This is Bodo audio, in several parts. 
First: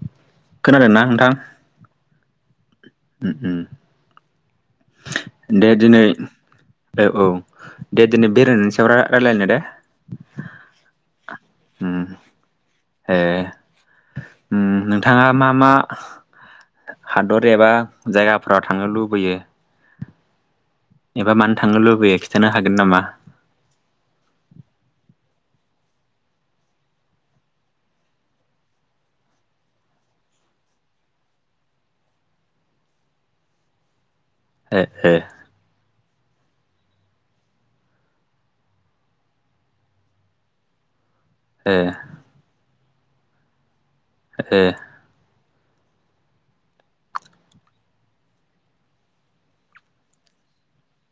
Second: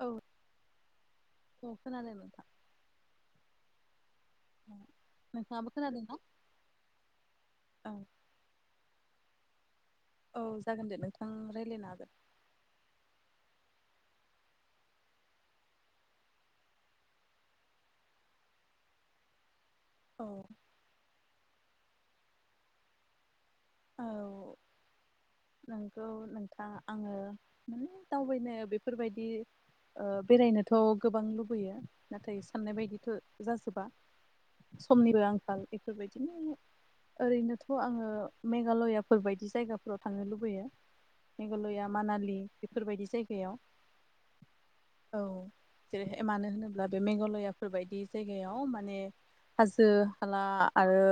औ खोनादों ना नोंथां औ खोनादों नोंथां उम औ नोंथाङाबो दे खोनादों दिनै ना? औ औ औ दे दिनै बेरायनायनि सायाव रायलायनो दे औ जागोन दे नोंथां रायज्लायनो उम हागोन ए नोंथाङा मा मा हादर एबा जायगाफोराव थांनो लुबैयो औ एबा मानो थांनो लुबैयो खिन्थानो हागोन नामा औ नोंगौ नोंथां आङो माने दावबायनो बेफोरबायदि बेरायनोथ' गोबां लुबैयो नाथाय साननाय बायदिथ' जाजोबा ओ ओ समनिबो आंखाल बेफोरबायदिनो ओरैनोथ' आङो मेघालयाफोरबायदि जायगाफ्राव थांनो लुबैयो ओ मेघालया मानालि बेफोरबायदि जायगायाव ए औ जेरैहाय मानो होनोब्ला बे मेघालयाफोरबायायदि जायगायाव माने हाजो हाला आरो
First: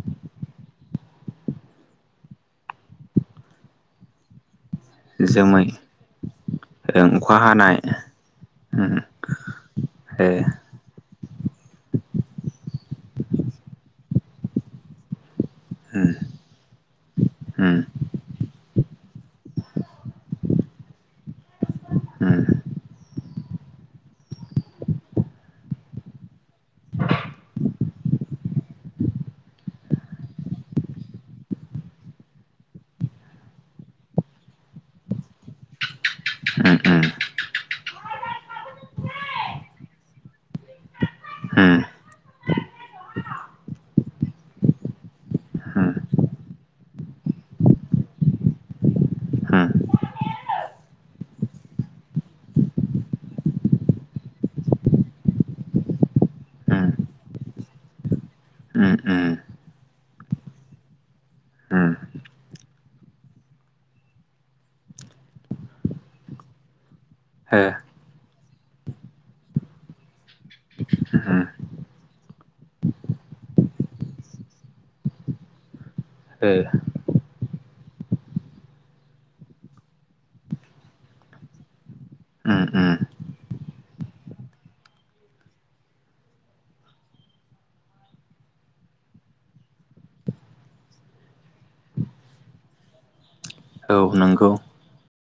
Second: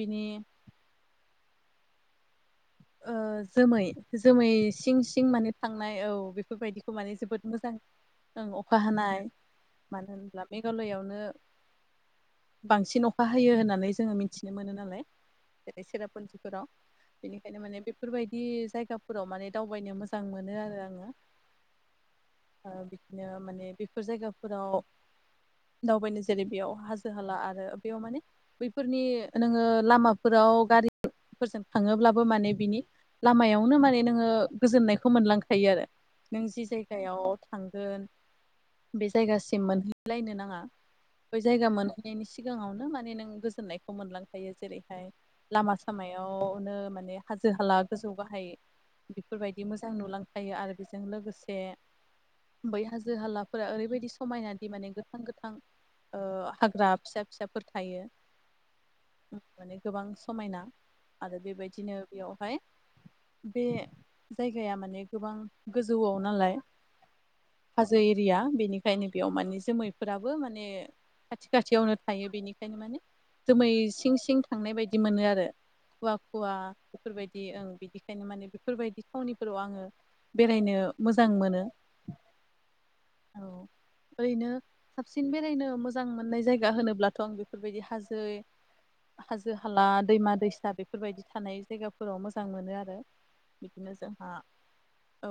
बिनि जोमै जोमै सिं सिं माने जोमै थांनाय औ बेफोरबायदिखौ ओं माने अखा जोबोद मोजां हानाय ओ अखा उम हानाय मानो ओ होनब्ला बे गलयावनो बांसिन अखा हयो होननानै जोङो मिथिनो मोनो नालाय जेरै सेरापन्जिफोराव बेनिखायनो उम माने बेफोरबायदि जायगाफोराव माने दावबायनो मोजां मोनो आरो आङो उम बिदिनो माने बेफोर जायगाफोराव दावबायनो जेरै बेयाव हाजो हाला आरो बेयाव माने बैफोरनि नोङो लामाफोराव गारिफोरजों थाङोब्लाबो माने बिनि लामायावनो माने नोङो गोजोननायखौ मोनलांखायो आरो नों जि उम जायगायाव थांगोन बे जायगासिम मोनहैलायनो नाङा बै जायगा उम मोनहैनायनि सिगाङावनो माने नों गोजोननायखौ मोनलांखायो जेरैहाय लामा उम सामायावनो माने हाजो हाला गोजौ गाहाय बेफोरबायदि उम मोजां नुलांफायो आरो बेजों लोगोसे बै हाजो हालाफोरा ओरैबायदि समायनादि माने गोथां गोथां उम हाग्रा फिसा फिसाफोर थायो उम उम माने गोबां समायना आरो बेबायदिनो बेयावहाय बे जायगाया माने गोबां गोजौआव नालाय हो [unintelligible] हाजो एरिया बेनिखायनो बेयाव माने जोमैफोराबो माने उम खाथि खाथियावनो थायो बेनिखायनो माने जोमै सिं सिं थांनाय बायदि मोनो आरो खुवा ओ खुवा बेफोरबायदि ओं बिदिखायनो माने बेफोरबायदि थावनिफोराव आङो बेरायनो मोजां मोनो औ ओ औ ओरैनो साबसिन बेरायनो मोजां मोननाय जायगा होनोब्लाथ' आं बेफोरबायदि हाजो हाजो हाला दैमा दैसा बे फोरबायदि थानाय जायगाफोराव मोजां मोनो आरो बिदिनो औ जोंहा नंगौ औ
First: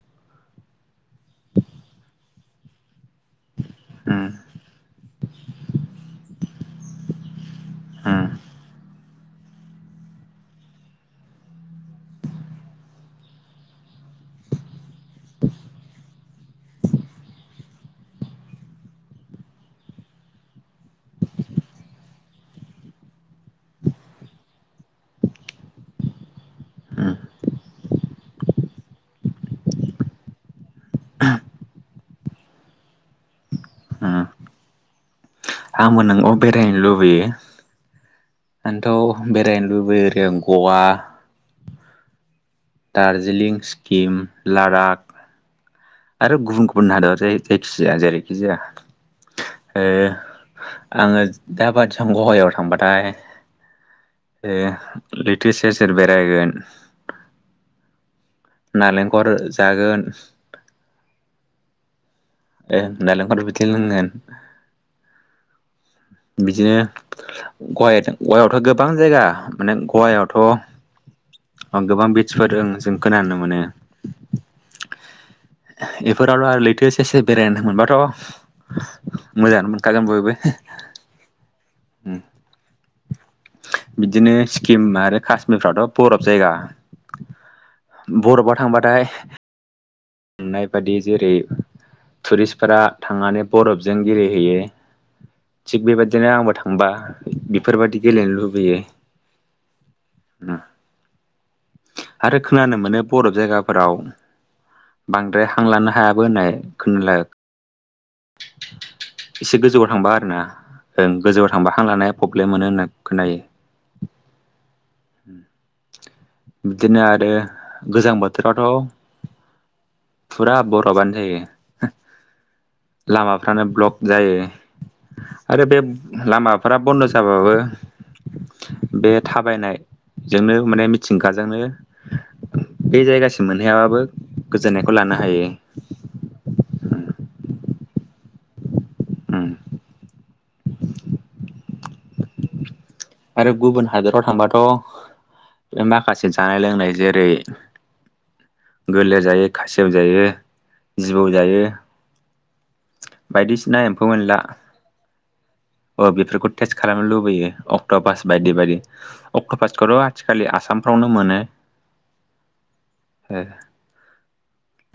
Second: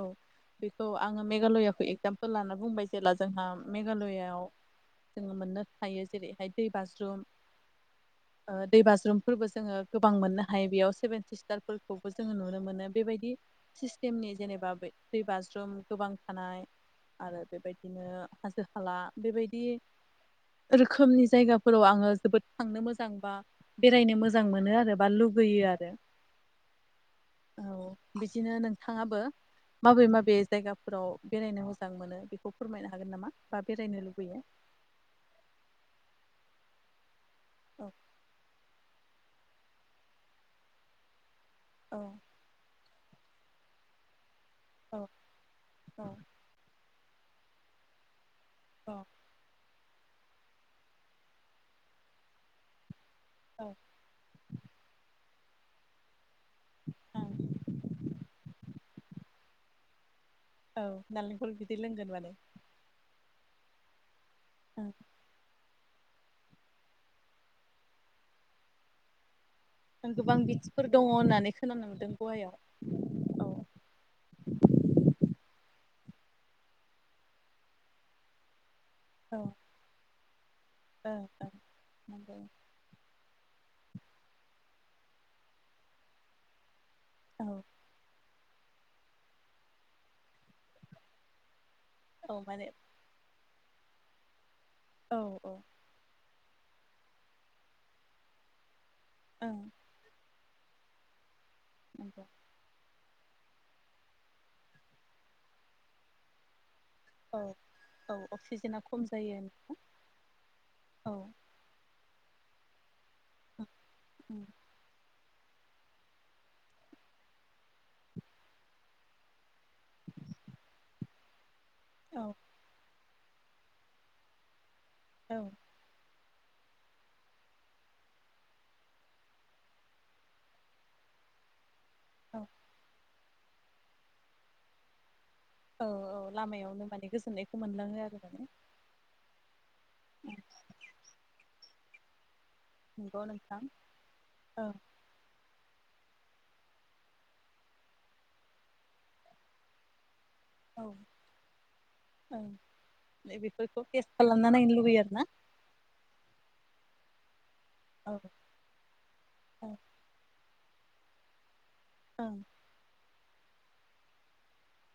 बेखौ आङो मेघालयाखौ एगजामपोल ला बुंबाय जेला जोंहा उम मेघालयाआव जोङो मोननो हायो जेरैहाय दै बाज्रुम उम दै बाज्रुमफोरबो जोङो गोबां मोननो हायो हायो बेयाव सेभेन सिस्टारफोरखौबो जोङो नुनो मोनो बेबायदि सिस्टेमनि जेनेबा दै बाज्रुम गोबां थानाय आरो बेबायदिनो हाजो हाला बेबायदि रोखोमनि जायगाफोराव आङो जोबोद थांनो मोजां बा बेरायनो मोजां मोनो आरो बा लुगैयो आरो उम औ बिदिनो नोंथाङाबो माबे माबे जायगाफोराव बेरायनो मोजां मोनो बेखौ फोरमायनो हागोन नामा बा बेरायनो उम लुबैयो आंबो नंगौ बेरायनो लुबैयो औ आंथ' बेरायनो लुबैयो ओरै गवा औ दारजिलिं सिक्किम औ लदाख औ आरो गुबुन गुबुन हादराव जाय जायखिजाया जेरैखि जाया अ ओ आङो दाबादि गवायाव थांबाथाय औ लैथो सेर सेर बेरायगोन औ नालेंखर जागोन औ नालेंखल बिदिर लोंगोन माने ओं नालेंखर बिदै लोंगोन औ बिदिनो गवा गवायावथ' गोबां जायगा गोबां बिदिफोर दङ होननानै खोनानो ओं गोबां मोनदों बिदसफोर गवायाव जों खोनानो औ मोनो बेफोरावल' आरो लैथो सेर सेर बेरायनो मोनबाथ' मोजांङानो मोनखागोन बयबो ओ ओं उम नंगौ बिदिनो सिक्किम आरो काश्मिरफ्रावथ' बरफ जायगा औ बर'फआव थांबाथाय मोननाय बादि जेरै औ माने टुरिस्टफोरा थांनानै बरफजों गेलेहैयो औ औ थिग बेबायदिनो आंबो थांबा बेफोरबायदि गेलेनो लुबैयो उम उम आरो [unintelligible] खोनानो मोनो बरफ जायगाफोराव बांद्राय हांलानो हायाबो होननाय खोनालाय औ औ अक्सिजेना खम जायो एसे गोजौआव थांबा आरोना औ ओं गोजौ थांबा हां लानाया प्रब्लेम मोनो होनना खोनायो उम उम बिदिनो आरो गोजां बोथोरावथ' फुरा बरफानो जायो औ लामाफ्रानो ब्लक जायो औ आरो बे लामाफ्रा बन्द' जाबाबो बे थाबायनायजोंनो माने मिथिंगाजोंनो औ बै जायगासिम मोनहैायाबाबो गोजोननायखौ लानो हायो औ औ लामायावनो माने गोजोननायखौ मोनलाङो आरो माने उम [inaudible] नंगौ आरो नोंथां गुबुन हादोराव थांबाथ' औ माखासे जानाय लोंनाय जेरै गोलेर जायो खासेव जायो औ जिबौ जायो बायदिसिना बेफोरखौ एम्फौ तेस्त एनला खालामना नायनो लुबैयो आरो ना अ बेफोरखौ टेस्ट खालामनो लुबैयो अक्ट' पास बायदि बायदि अक्ट' पासखौथ' आथिखालि आसामफ्रावनो मोनो ओं ओ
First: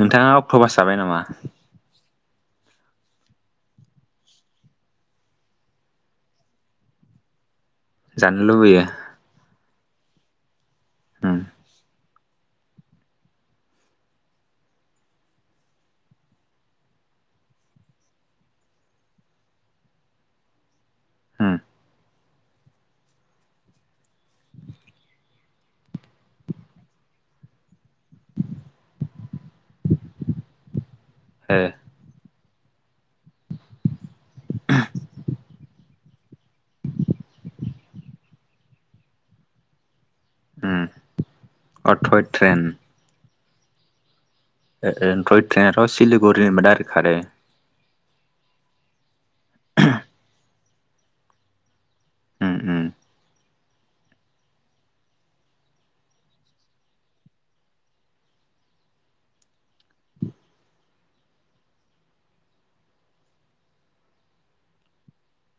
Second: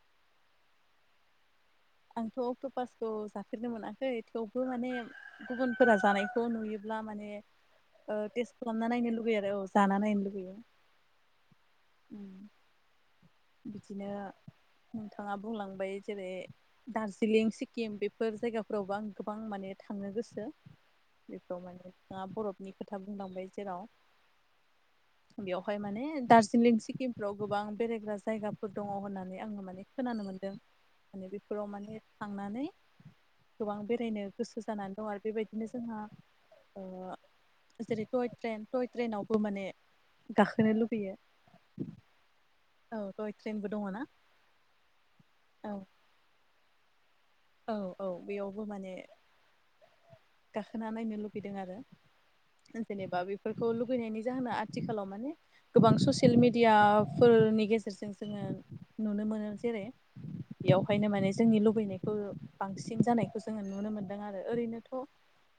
नोंथाङा अक्ट'फास जाबाय नामा आंथ' अक्ट' पासखौ जाफेरनो मोनाखै थेवबो माने गुबुनफोरा जानायखौ नुयोब्ला माने जानो टेस्ट लुबैयो खालामना नायनो लुगैयो आरो औ जाना नायनो लुगैयो उम उम बिदिनो नोंथाङा बुंलांबाय जेरै दार्जिलिं सिक्किम बेफोर जायगाफोरावबो आं गोबां माने थांनो गोसो उम बेफोर माने [unintelligible] बरफनि खोथा बुंलांबाय जेराव बेवहाय माने दार्जिलिं सिक्किमफ्राव गोबां बेरायग्रा जायगाफोर दङ होननानै आङो माने खोनानो मोनदों माने ओ बेफोराव माने थांनानै गोबां बेरायनो गोसो जानानै दं आरो बेबायदिनो जोंहा ओ जेरै टय ट्रेन टय ट्रेनावबो माने गाखोनो लुबैयो अ थ‌इ ट्रेन औ टइ ट्रेनबो दङ ना ओ ओ टय औ ट्रेनाथ' सिलिगुरिनिफ्राय डाइरेक खारो औ औ बेयावबो माने [inaudible] गाखोना नायनो लुबैदों आरो उम उम जेनेबा बे बेफोरखौ लुगैनायनि जाहोना आथिखालाव माने गोबां ससियेल मेडियाफोरनि गेजेरजों जोङो नुनो मोनो जेरै बेयावहायनो माने जोंनि लुबैनायखौ बांसिन जानायखौ जोङो नुनो मोनदों आरो ओरैनोथ'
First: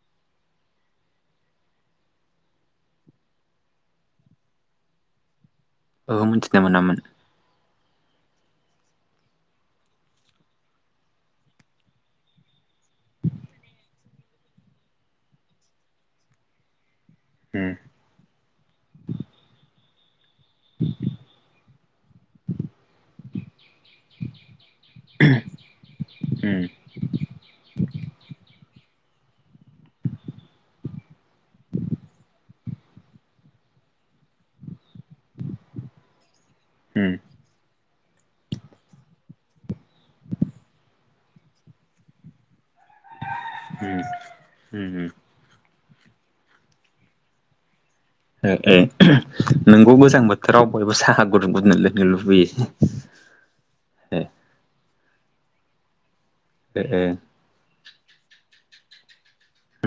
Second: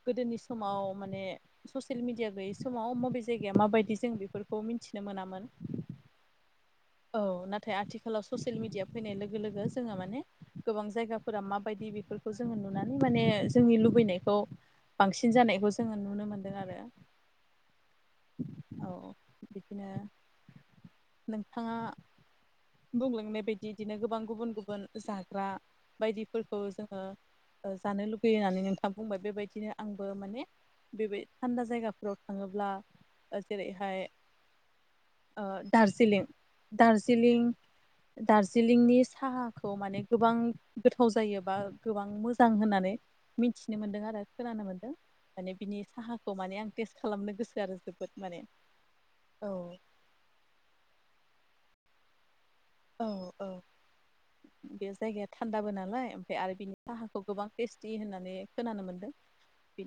गोदोनि समाव माने ससियेल मिडिया गैयै समाव मबे जायगाया माबायदि जों बेफोरखौ मिन्थिनो मोनामोन ओहो मोनथिना मोनामोन औ नाथाय आथिखालाव ससियेल मिडिया फैनाय लोगो लोगो जोङो माने गोबां जायगाफोरा माबायदि बेफोरखौ जोङो नुनानै माने जोंनि लुबैनायखौ बांसिन जानायखौ जोङो नुनो मोनदों आरो उम औ बिदिनो [inaudible] बिथाङा बुंलांनाय बायदि इदिनो गोबां गुबुन गुबुन जाग्रा बायदिफोरखौ उम जोङो जानो लुगैयो होननानै नोंथाङा बुंबाय बेबायदिनो आंबो माने बेबाय थान्दा जायगाफोराव थाङोब्ला जेरैहाय ओ दार्जिलिं उम दार्जिलिं दार्जिलिंनि साहाखौ माने गोबां गोथाव जायो बा गोबां मोजां होननानै मिथिनो मोनदों आरो खोनानो उम मोन्दों उम माने बिनि साहाखौ माने आं टेस्ट खालामनो गोसो आरो जोब ओ ओ नोंगौ गोजां बोथोराव बयबो साहा गुदुं गुदुं लोंनो लुबैयो औ औ ओ बे जायगाया थान्दाबो नालाय ओमफ्राय आरो बिनि ओ साहाखौ गोबां टेस्टि होननानै खोनानो मोन्दों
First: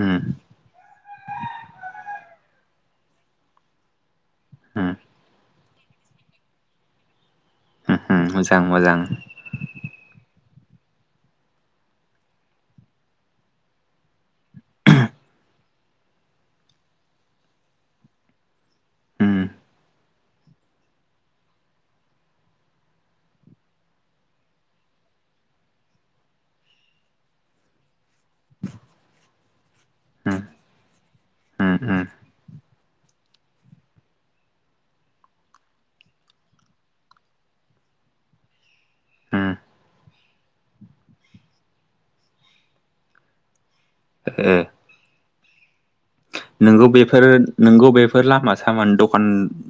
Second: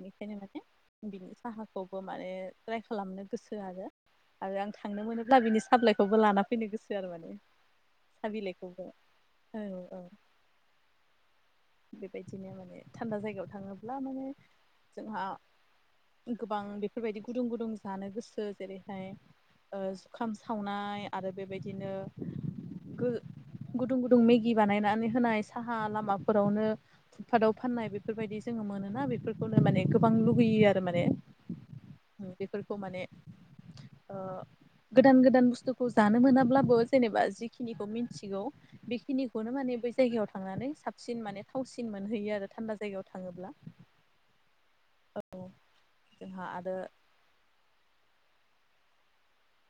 उम माने बिनि साहाखौबो माने ट्राइ खालामनो गोसो आरो आरो आं उम थांनो मोनोब्ला बिनि साफ्लाइखौबो लाना फैनो गोसो आरो माने उम सा मोजां बिलाइखौबो मोजां औ औ बेबायदिनो माने थान्दा जायगायाव थाङोब्ला माने जोंहा गोबां बेफोरबायदि गुदुं गुदुं जानो गोसो जेरै उम ओमफ्राय जुखाम सावनाय आरो बेबायदिनो गुदुं गुदुं मेगि बानायनानै होनाय साहा लामाफोरावनो फुट पाटाव फाननाय बे बेफोरबायदि जोङो मोनोना बेफोरखौनो माने गोबां उम लुगैयो आरो माने उम उम बेफोरखौ माने ओ गोदान गोदान बुस्थुखौ जानो मोनाब्लाबो जेनेबा जिखिनिखौ मिथिगौ उम बेखिनिखौनो माने बै जायगायाव थांनानै साबसिन माने थावसिन मोनहैयो आरो थान्दा जायगायाव थाङोब्ला ओ औ नोंगौ बे फोर नोंगौ बेफोर लामा सामानि दकान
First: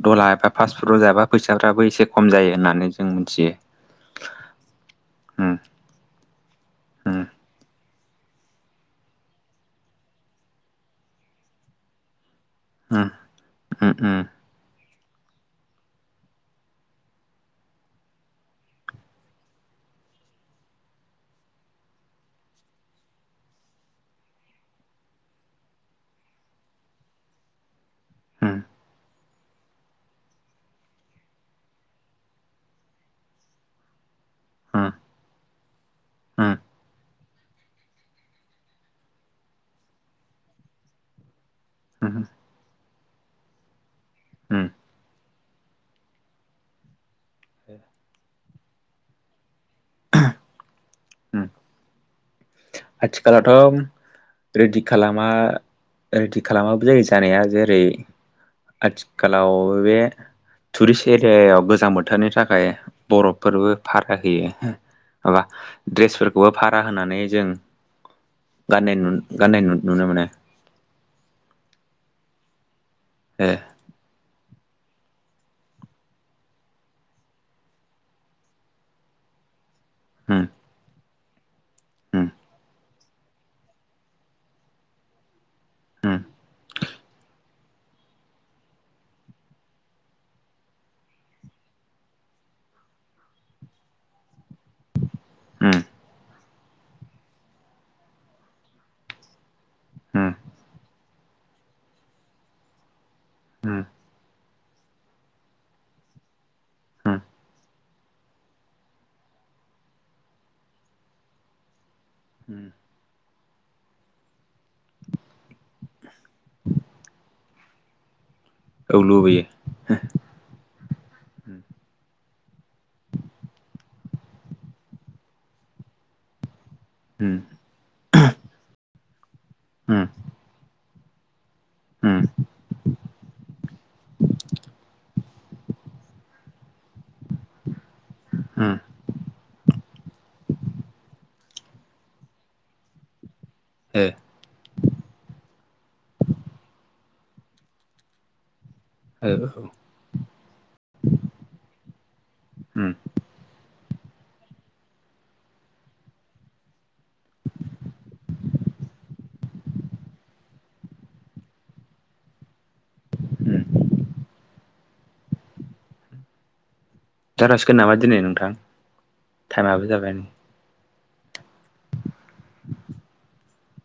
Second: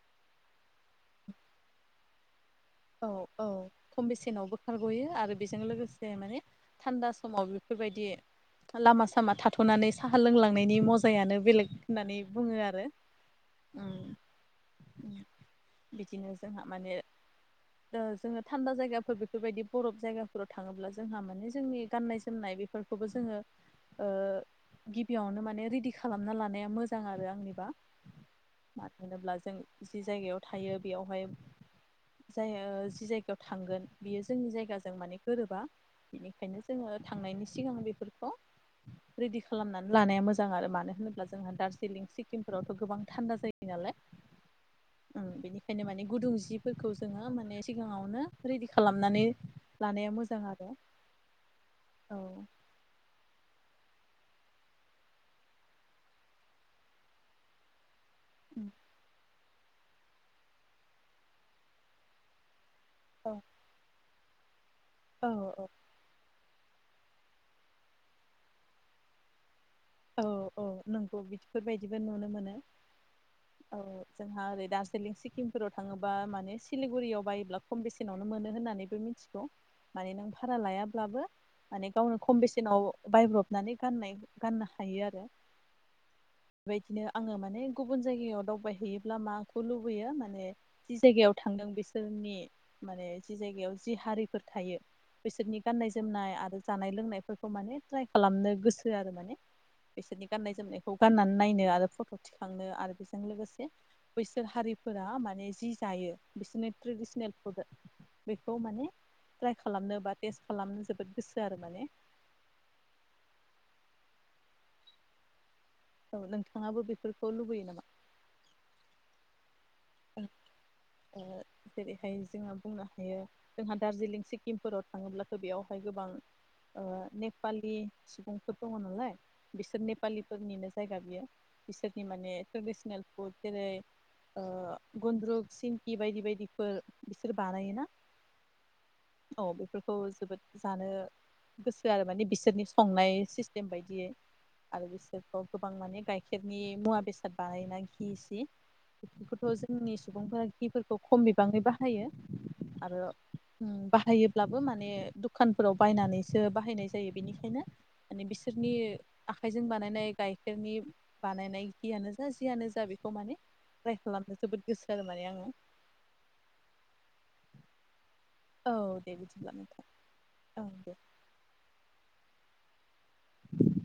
दला एबा फास फुट जाबा फैसाफ्राबो एसे खम जायो होननानै जों औ औ मिथियो खम बेसेनावबो खारग'यो आरो उम बेजों लोगोसे माने थान्दा उम समाव बेफोरबायदि लामा सामा थाथ'नानै साहा लोंलांनायनि मजायानो बेलेग होननानै बुङो आरो नो उम उम बिदिनो जोंहा माने ओ जोङो थान्दा जायगाफोर बेफोरबायदि बरफ जायगाफोराव थाङोब्ला जोंहा माने जोंनि गाननाय जोमनाय बेफोर खौबो जोङो गिबियावनो माने रेडि खालामना लानाया मोजां आरो आंनिबा मानो होनोब्ला जों जि जायगायाव थायो बेयावहाय जाय जि जायगायाव थांगोन बियो जोंनि उम जायगाजों माने गोरोबा उम बेनिखायनो जोङो थांनायनि सिगां बेफोरखौ रेडि खालामनानै लानाया मोजां आरो मानो होनोब्ला जोंहा दार्जिलिं उम सिक्किमफोरावथ' गोबां थान्दा जायो नालाय उम ओं बेनिखायनो माने गुदुं जिफोर फोरखौ जोङो माने सिगाङावनो रेडि खालामनानै लानाया मोजां आरो उम औ आथिखालाथ' रेदि खालामा रेडि खालामाबो जायो जानाया जेरै आथिखालाव बे टुरिस्ट एरियाव गोजां बोथोरनि थाखाय औ बरफफोरबो भारा होयो माबा औ द्रेसफोरखौबो भारा होनानै जों गाननाय गाननाय नुनो औ मोनो औ नोंगौ बिफोरबायदिबो नुनो मोनो ओ औ जोंहा ओरै दार्जिलिं सिक्किमफोराव थाङोबा माने सिलिगुरियाव बायोब्ला खम बेसेनावनो मोनो होन्नानैबो मिथि मिथिगौ' माने नों उम भारा लायाब्लाबो माने गावनो उम खम बेसेनाव बायब्रबनानै गाननाय गाननो हायो आरो उम बेबायदिनो आङो माने गुबुन जायगायाव दावबायहैयोब्ला माखौ लुबैयो माने जि जायगायाव थांदों बिसोरनि माने जि जायगायाव जि हारिफोर थायो बिसोरनि उम गाननाय जोमनाय आरो जानाय लोंनायफोरखौ माने ट्राइ खालामनो गोसो आरो माने उम बिसोरनि गाननाय जोमनायखौ गाननानै नायनो आरो फट' थिखांनो आरो बेजों लोगोसे उम बैसोर हारिफोरा माने जि जायो बिसोरनि ट्रेडिसनेल फुड बेखौ माने ट्राइ खालामनो बा टेस्ट खालामनो जोबोद गोसो आरो माने उम औ नोंथाङाबो बेफोरखौ लुबैयो नामा औ लुबैयो उम ओ उम जेरैहाय जोंङो बुंनो हायो जोंहा दार्जिलिं सिक्किमफोराव थाङोब्लाथ बेयावहाय गोबां ओ नेपालि सुबुंफोर दङ नालाय बिसोर उम नेपालिफोरनिनो जायगा बियो बिसोरनि उम माने ट्रेडिसनेल फुड जेरै ओ गुन्द्रुक सिंखि बायदि बायदिफोर बिसोर बानायोना उम औ बेफोरखौ जोबोद जानो गोसो आरो माने बिसोरनि संनाय सिस्टेम ए बायदियै आरो बिसोरखौ गोबां माने गाइखेरनि मुवा बेसाद बानायना घि सि औ बेफोरखौथ' औ जोंनि सुबुंफोरा घिफोरखौ खम बिबाङै बाहायो उम आरो बाहायोब्लाबो माने दुखानफोराव बायनानैसो बाहायनाय जायो बेनिखायनो माने बिसोरनि आखाइजों बानायनाय गाइखेरनि बानायनायखियानो जा जियानो जा बेखौ माने उम ट्राइ खालामनो जोबोद गोसो आरो माने आङो जाखासिगोन नामा दिनै नोंथां औ दे बिदिब्ला टाइमाबो नोंथां जाबाय नै औ दे उम